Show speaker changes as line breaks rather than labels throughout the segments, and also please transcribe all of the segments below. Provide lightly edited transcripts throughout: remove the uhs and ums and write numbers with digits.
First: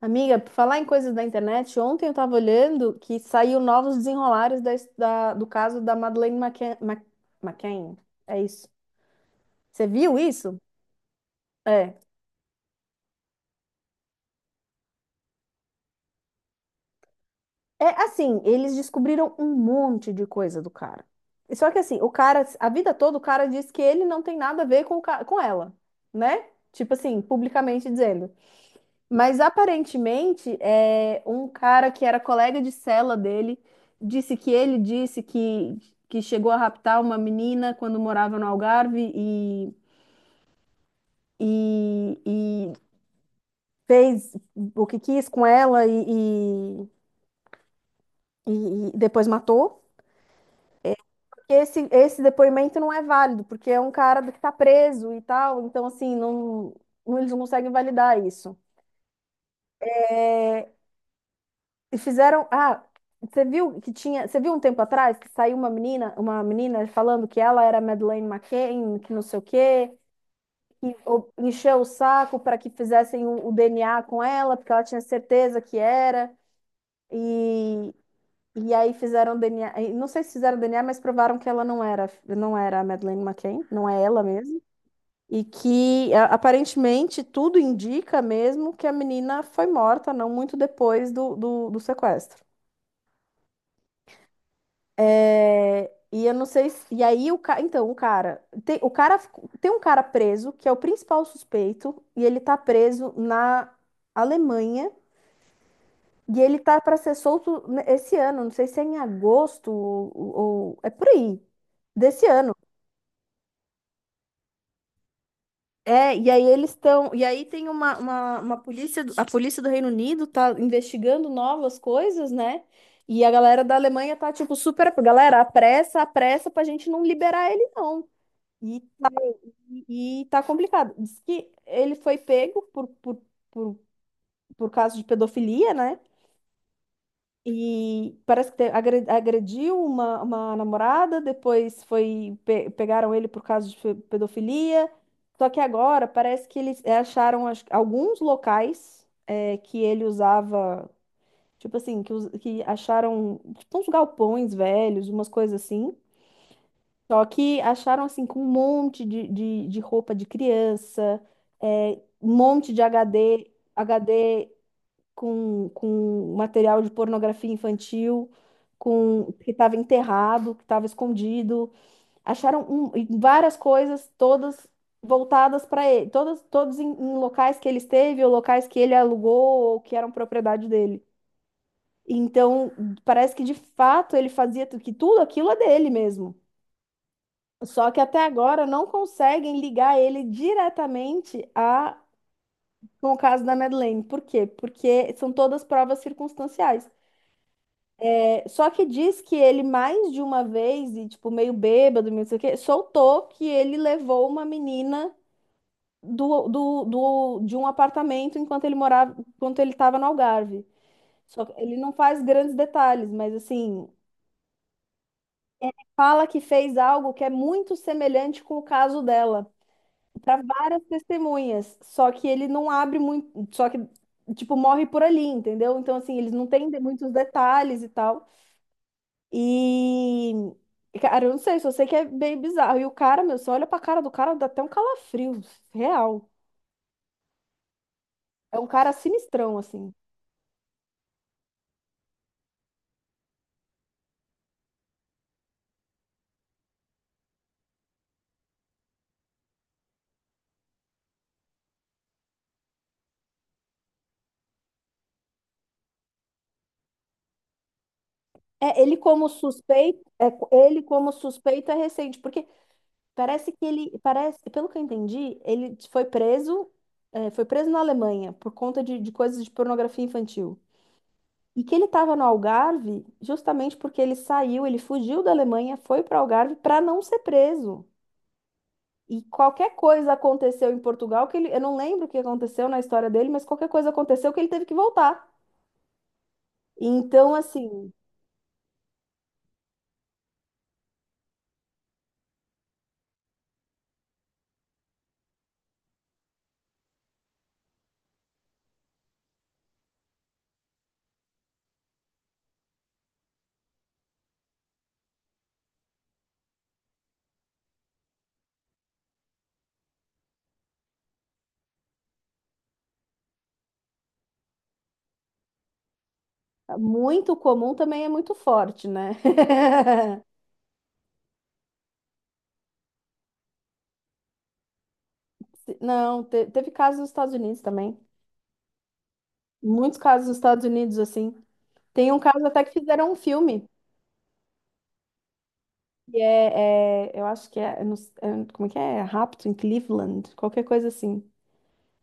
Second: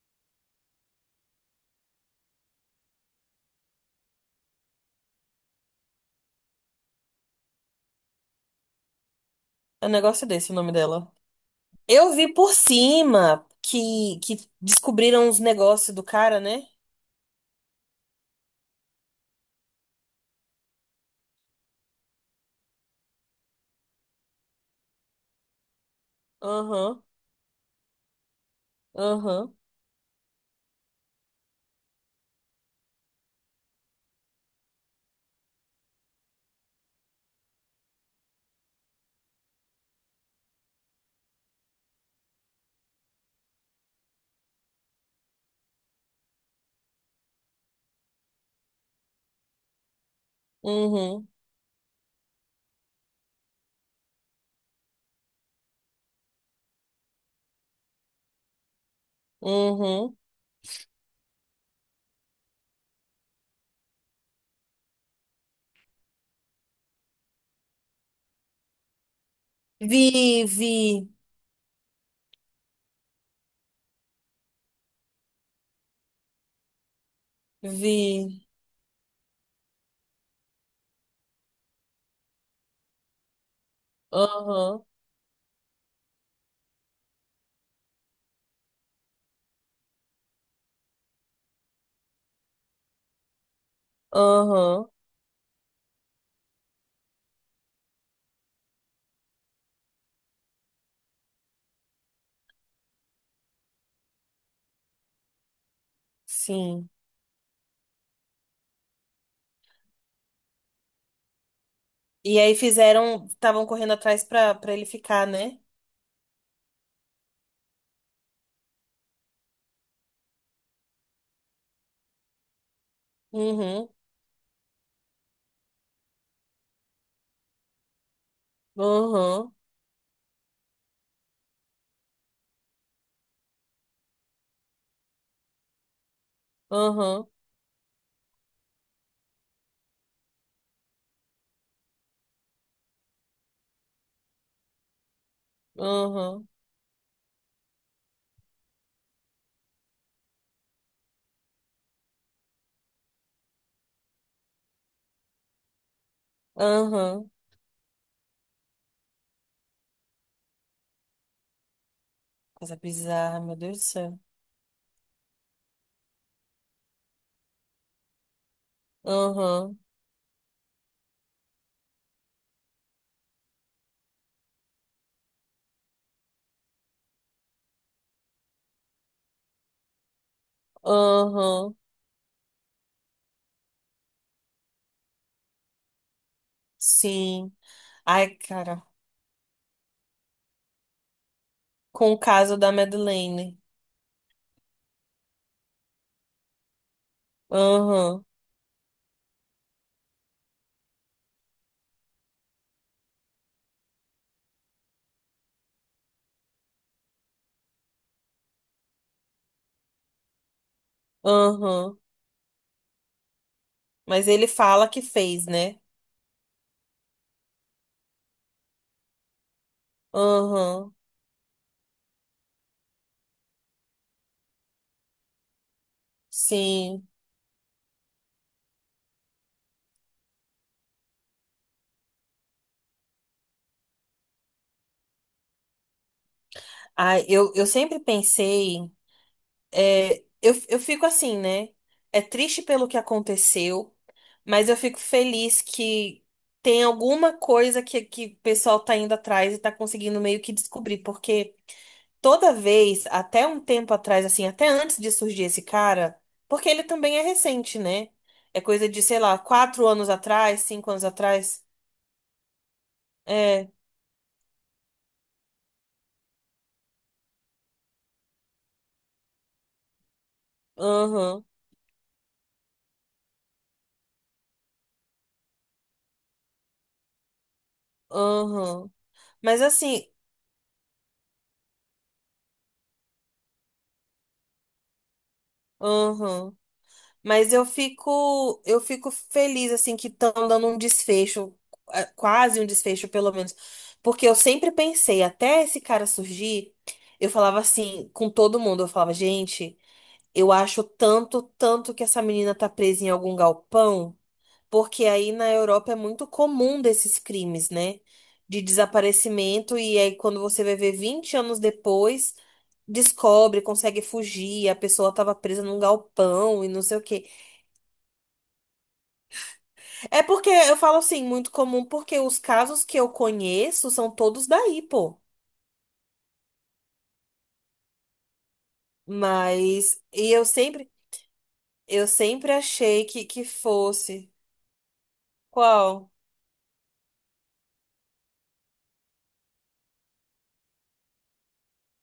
Amiga, por falar em coisas da internet, ontem eu estava olhando que saiu novos desenrolares do caso da Madeleine McCann, McCann. É isso. Você
É um
viu
negócio desse o
isso?
nome dela.
É.
Eu vi por cima que descobriram os negócios do cara, né?
É assim, eles descobriram um monte de coisa do cara. Só que assim, o cara, a vida toda, o cara diz que ele não tem nada a ver com, com ela, né? Tipo
Aham,
assim, publicamente dizendo. Mas
aham,
aparentemente, é, um cara que era colega de cela dele disse que ele disse que chegou a raptar uma menina quando morava no Algarve e, e fez o que quis com ela e depois matou.
uhum,
Esse depoimento não é válido, porque é um cara que está preso e tal, então assim, eles não conseguem validar isso.
uhum.
E fizeram. Ah, você viu que tinha. Você viu um tempo atrás que saiu uma menina falando que ela era Madeleine McCann, que não sei o quê,
Vi, vi,
e encheu o saco para que fizessem o DNA com ela, porque ela tinha certeza que era. E,
vi.
e aí fizeram DNA. E não sei se fizeram DNA, mas provaram que ela não era, não era a Madeleine McCann, não é ela mesmo.
Aham,
E que aparentemente tudo indica mesmo que a menina foi morta não muito depois do do sequestro.
aham,
É, e eu não sei se, e aí o cara, então o cara tem um cara preso que é o principal suspeito e ele tá preso na Alemanha e ele tá
sim.
para ser solto esse ano, não sei se é em agosto é por aí desse
E
ano.
aí fizeram, estavam correndo atrás pra ele ficar, né?
É, e aí eles estão, e aí tem uma polícia, a polícia do Reino Unido tá investigando novas coisas, né? E a galera da
Uhum,
Alemanha tá tipo super, galera, apressa pra gente não liberar ele não.
aham,
E tá complicado. Diz que ele foi pego por, por causa de pedofilia, né?
aham,
E parece que agrediu uma namorada, depois foi pegaram ele por causa de pedofilia. Só que agora
aham,
parece que eles é, acharam acho que, alguns locais é, que ele usava, tipo assim, que, que acharam tipo uns galpões velhos, umas coisas assim. Só
aham.
que acharam assim com um monte de roupa de criança, é, um monte
Coisa
de
bizarra, meu Deus do céu.
HD com material de pornografia infantil, com que estava
Aham,
enterrado, que estava escondido. Acharam várias coisas, todas voltadas para ele, todas, todos em, em locais que ele esteve, ou locais que ele alugou, ou que eram propriedade dele.
aham,
Então, parece que de fato ele fazia que tudo aquilo é dele mesmo.
sim.
Só que até
Ai,
agora
cara.
não conseguem ligar ele diretamente a
Com o caso da
com o caso da
Madeleine.
Madeleine. Por quê? Porque são todas provas circunstanciais.
Aham,
É, só que diz que ele mais de uma vez, e tipo, meio bêbado, meio não sei o quê, soltou que ele levou uma menina de um apartamento enquanto ele morava, enquanto ele estava no Algarve. Só que ele não
aham.
faz grandes detalhes, mas assim,
Mas ele fala que fez, né?
fala que fez algo que é muito semelhante com o caso dela, para várias
Aham,
testemunhas, só que ele não abre muito, só que tipo morre por ali, entendeu? Então assim, eles não têm
sim.
muitos detalhes e tal. E cara, eu não sei, só sei que é bem bizarro. E o cara, meu, você olha pra cara do cara, dá até um calafrio, real.
Ah, eu sempre
É um
pensei,
cara sinistrão assim.
é, eu fico assim, né? É triste pelo que aconteceu, mas eu fico feliz que tem alguma coisa que o pessoal tá indo atrás e tá conseguindo meio que descobrir, porque toda vez, até um tempo atrás, assim, até antes de surgir esse cara, porque ele também é recente, né? É
É,
coisa
ele
de, sei
como
lá, quatro
suspeito,
anos
é,
atrás,
ele
cinco anos
como
atrás.
suspeito é recente, porque parece que
É,
ele, parece, pelo que eu entendi, ele foi preso, é, foi preso na Alemanha por conta de coisas de pornografia infantil.
aham,
E que ele estava no Algarve justamente porque ele saiu, ele fugiu da Alemanha, foi para o Algarve para não ser preso.
aham.
E
Mas
qualquer
assim,
coisa aconteceu em Portugal, que ele, eu não lembro o que aconteceu na história dele, mas qualquer coisa aconteceu que ele teve que voltar.
aham.
Então,
Mas
assim,
eu fico feliz assim que estão dando um desfecho, quase um desfecho pelo menos, porque eu sempre pensei, até esse cara surgir, eu falava assim com todo mundo, eu falava, gente, eu acho tanto, tanto que essa menina tá presa em algum galpão, porque aí na Europa é muito comum desses crimes, né? De desaparecimento e aí quando você vai ver 20 anos depois, descobre, consegue fugir, a pessoa tava presa num galpão e não sei o quê.
muito comum também é muito forte, né?
É porque eu falo assim, muito comum, porque os casos que eu conheço são todos daí, pô.
Não, teve casos nos Estados Unidos também. Muitos
Mas,
casos
e
nos Estados Unidos, assim.
eu
Tem um caso
sempre
até que
achei
fizeram um
que
filme.
fosse. Qual?
E é, eu acho que é, eu não s- é, como é que é? Rapto em Cleveland, qualquer coisa assim.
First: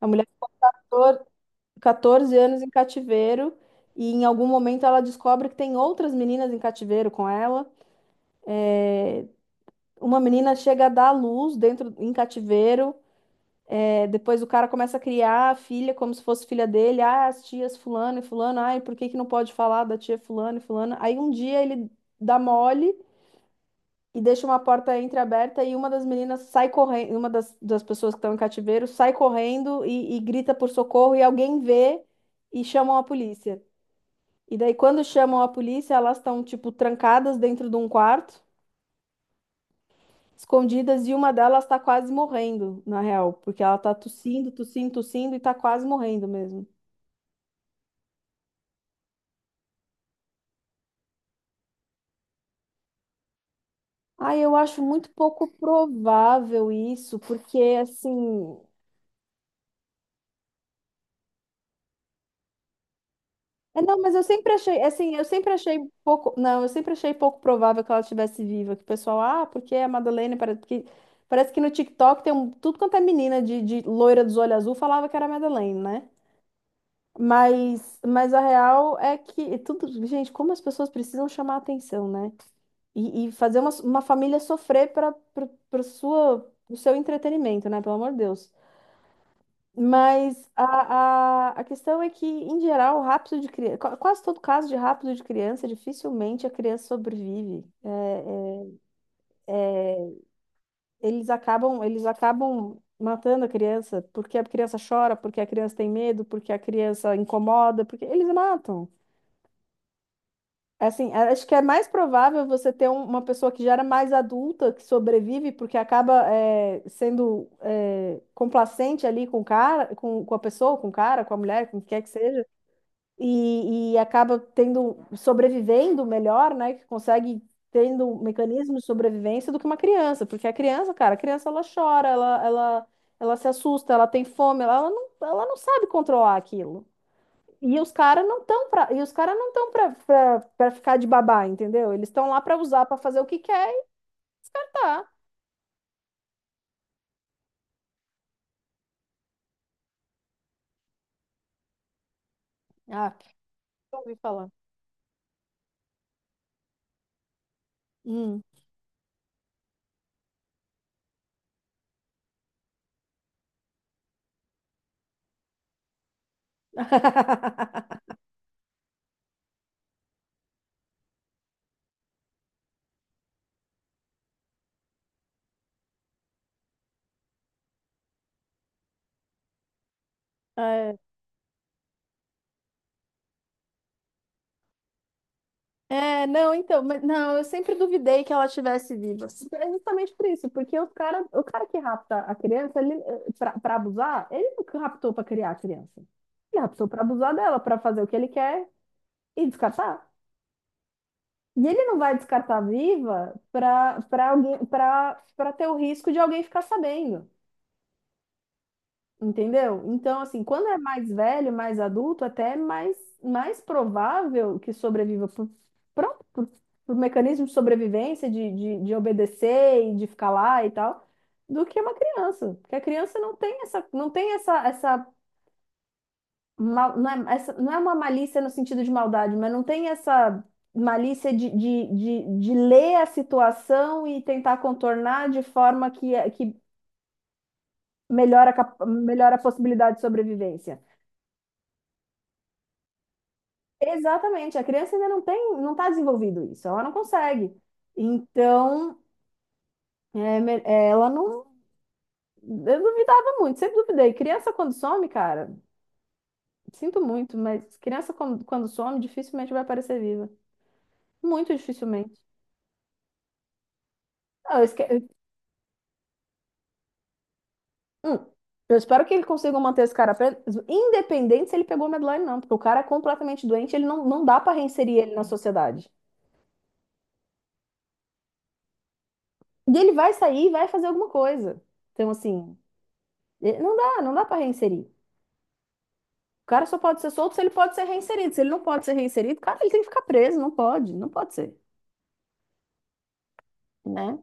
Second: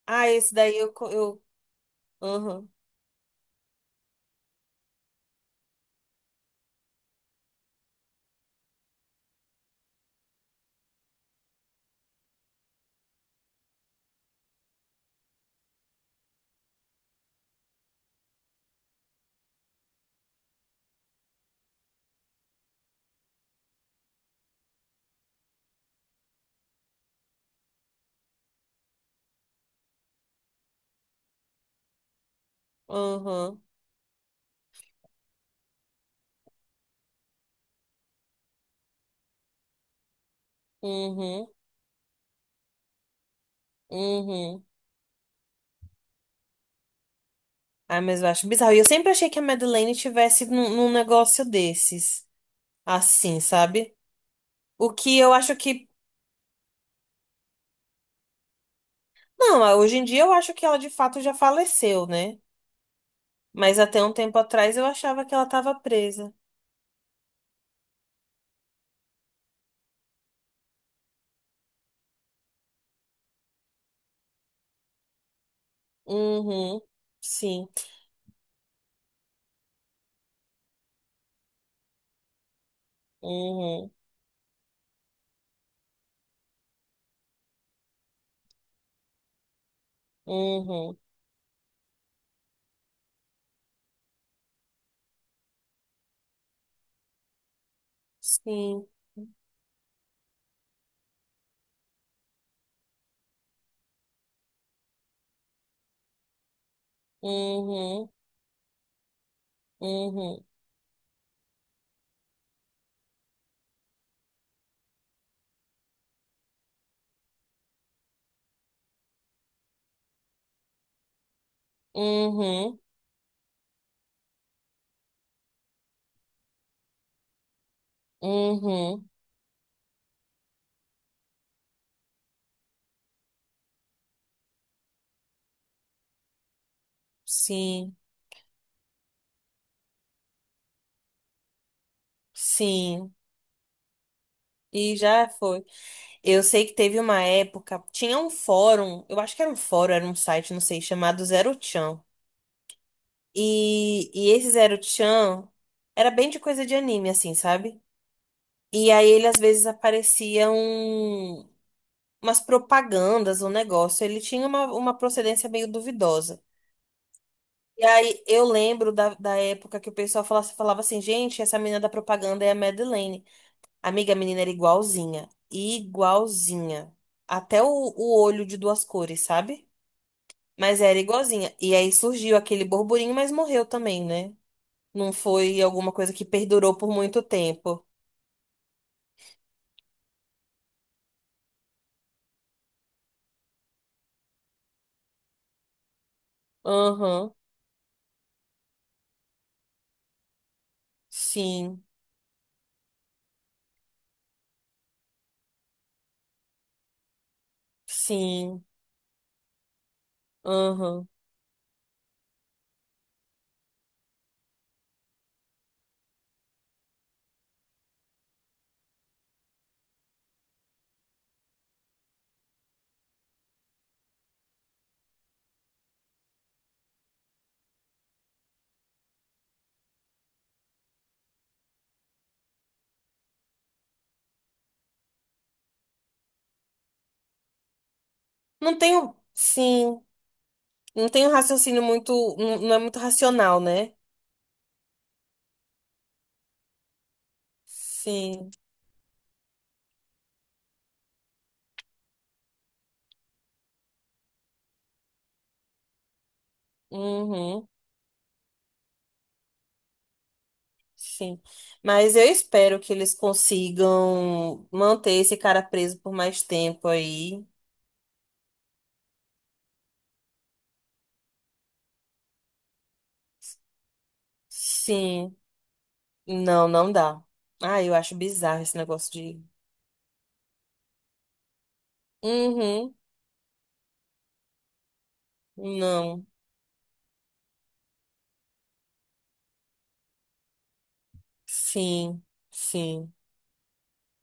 A mulher
Ah,
ficou
esse daí eu,
14 anos
aham,
em cativeiro e em algum momento ela descobre que tem outras meninas em cativeiro com ela. Uma menina chega a dar à luz dentro em cativeiro, é, depois o cara começa a criar a filha como se fosse filha dele. Ah, as tias fulano e fulano, ai, por que que não pode falar da tia fulano e fulana? Aí um dia ele dá mole e deixa uma porta entreaberta e uma das meninas sai correndo, uma das pessoas que estão em cativeiro sai correndo e grita por socorro e alguém vê e chamam a polícia.
aham,
E daí, quando chamam a polícia, elas estão, tipo, trancadas dentro de um quarto, escondidas, e uma
uhum,
delas tá quase morrendo, na real, porque ela tá tossindo,
uhum.
tossindo, tossindo e tá quase morrendo mesmo.
Ah, mas eu acho bizarro. E eu sempre achei que a Madeleine tivesse num negócio desses, assim, sabe?
Ah, eu acho
O
muito
que eu
pouco
acho que,
provável isso, porque assim.
não, hoje em dia eu acho que ela de fato já faleceu, né? Mas
É, não,
até um
mas eu
tempo
sempre
atrás
achei,
eu
assim, eu
achava que ela
sempre
tava
achei pouco.
presa.
Não, eu sempre achei pouco provável que ela estivesse viva. Que o pessoal, ah, porque a Madalena parece que no TikTok tem um, tudo quanto é menina de loira dos olhos azul falava que era a Madeleine, né?
Uhum. Sim.
Mas a real é que tudo, gente, como as pessoas precisam chamar atenção, né? E fazer
Uhum.
uma família sofrer para o seu entretenimento, né? Pelo amor de Deus. Mas
Uhum.
a questão é que, em geral, o rapto de criança, quase todo caso de rapto de criança, dificilmente a criança sobrevive.
Sim.
Eles acabam matando a criança porque a criança chora, porque a criança tem medo, porque a criança incomoda, porque
Uhum.
eles matam.
Uhum.
Assim, acho que é mais provável você ter uma pessoa que já era mais adulta, que sobrevive, porque acaba eh, sendo eh, complacente ali com o cara, com a pessoa, com o cara, com a mulher, com o que quer que seja,
Uhum.
e acaba tendo, sobrevivendo melhor, né? Que consegue tendo um mecanismo de
Uhum.
sobrevivência do que uma criança, porque a criança, cara, a criança ela chora, ela se assusta, ela tem fome, ela não sabe controlar aquilo. E os
Sim.
caras não estão pra, e os cara não estão pra ficar de babá, entendeu? Eles estão lá pra usar, pra
Sim.
fazer o que quer e
E
tá.
já foi. Eu sei que teve uma época, tinha um fórum, eu acho que era um fórum, era um site, não sei, chamado Zero Chan.
Ah, que eu
E,
ouvi
e
falar.
esse Zero Chan era bem de coisa de anime, assim, sabe?
Hum.
E aí ele às vezes aparecia umas propagandas, um negócio. Ele tinha uma procedência meio duvidosa. E aí eu lembro da época que o pessoal falava, falava assim, gente, essa menina da propaganda é a Madeleine. Amiga, a menina era igualzinha. Igualzinha. Até o olho de duas cores, sabe? Mas
É,
era igualzinha. E aí surgiu aquele burburinho, mas morreu também, né? Não foi alguma coisa que
não,
perdurou
então,
por
mas,
muito
não, eu sempre
tempo.
duvidei que ela estivesse viva. É justamente por isso, porque os cara, o cara que rapta a criança, ele, eh, pra abusar, ele não raptou pra criar a criança. Ele raptou pra abusar
Aham.
dela, pra fazer o que ele quer e descartar. E ele
Sim.
não vai descartar viva pra alguém, pra ter o risco de alguém ficar sabendo.
Sim.
Entendeu? Então, assim, quando é
Aham.
mais velho, mais adulto, até é mais, mais provável que sobreviva pronto, por mecanismo de sobrevivência, de obedecer e de ficar lá e tal, do que uma criança. Porque a criança não tem essa, mal- não é, essa, não é uma malícia no sentido de maldade, mas não tem essa malícia de ler a situação e tentar contornar de forma que, é, que melhora,
Não tenho.
melhora a possibilidade de
Sim.
sobrevivência.
Não tenho raciocínio muito. Não, não é muito racional, né?
Exatamente, a criança ainda não tem, não está desenvolvido isso, ela não consegue.
Sim.
Então, é, é, ela não, eu duvidava muito, sempre duvidei. Criança quando some, cara, sinto muito,
Uhum.
mas criança quando, quando some, dificilmente vai aparecer viva.
Sim,
Muito
mas
dificilmente.
eu espero que eles
Ah,
consigam manter esse cara preso por mais tempo aí.
hum, eu espero que ele consiga manter esse cara preso, independente se ele pegou Medline, não, porque o cara é completamente doente, ele não, não dá para reinserir ele na
Sim,
sociedade.
não, não dá. Ah, eu acho bizarro esse negócio de.
E ele vai sair e vai fazer alguma coisa. Então, assim,
Uhum,
eh, não dá, não dá para reinserir.
não,
O cara só pode ser solto se ele pode ser reinserido. Se ele não pode ser reinserido, cara, ele tem que ficar preso, não pode, não pode ser,
sim, sim.
né?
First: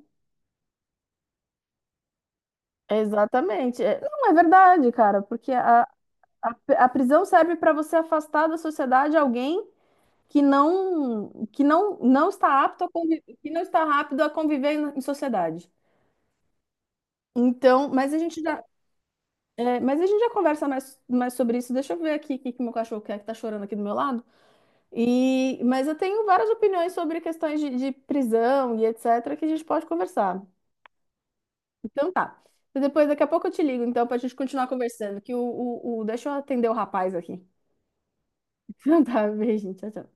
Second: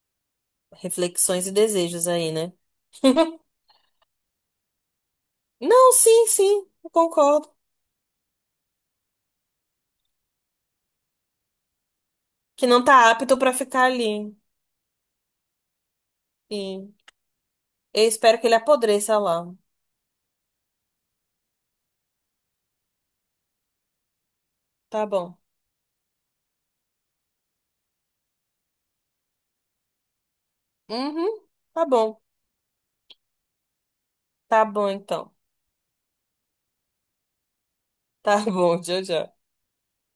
Reflexões e desejos aí, né?
Exatamente. É, não, é verdade, cara, porque
Não, sim,
a,
sim,
a
eu
prisão
concordo.
serve para você afastar da sociedade alguém que não está
Que não
apto a
tá apto
que
pra
não está
ficar
rápido a
ali.
conviver em, em sociedade.
Sim.
Então,
Eu espero que ele apodreça lá.
mas a gente já conversa mais, mais sobre isso. Deixa eu ver aqui o que, que meu cachorro quer que tá chorando aqui do meu lado.
Tá bom.
E, mas eu tenho várias opiniões sobre questões de prisão e etc. que a gente pode conversar.
Uhum, tá
Então
bom.
tá. E depois, daqui a pouco eu te ligo, então, pra gente
Tá
continuar
bom,
conversando.
então.
Que deixa eu atender o rapaz aqui.
Tá bom,
Então
tchau,
tá,
tchau.
beijinho, tchau, tchau.